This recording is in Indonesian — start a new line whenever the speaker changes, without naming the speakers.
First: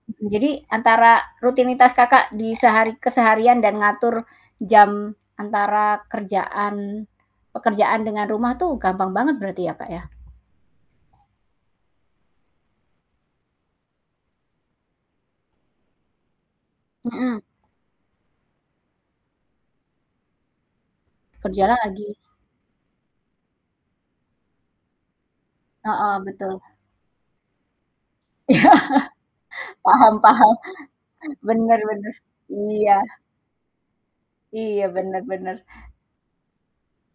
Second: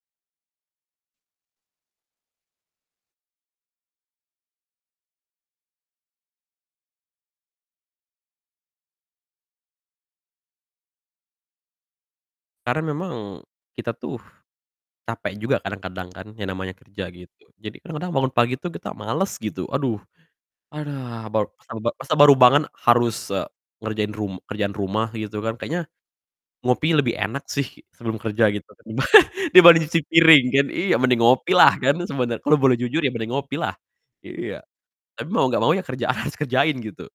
Mhm, jadi antara rutinitas Kakak di sehari keseharian dan mengatur jam antara kerjaan pekerjaan dengan rumah tuh gampang banget berarti ya Kak, ya?
Karena memang kita tuh capek juga kadang-kadang kan, yang namanya kerja
Mhm.
gitu. Jadi, kadang-kadang bangun pagi tuh kita males gitu, "Aduh aduh baru
Kerja
masa baru
lagi.
masa baru bangun harus, eee, ngerjain rum kerjaan rumah gitu kan, kayaknya
Heeh betul.
ngopi lebih enak sih sebelum kerja" gitu
Iya.
kan, "dibanding cuci
Paham
piring
paham.
kan." Iya, "mending ngopilah"
Bener
kan,
bener,
sebene kalau boleh
iya.
jujur ya, mending ngopilah. Iya.
Iya, bener
Tapi mau enggak
bener.
mau ya kerjaan, harus kerjain gitu.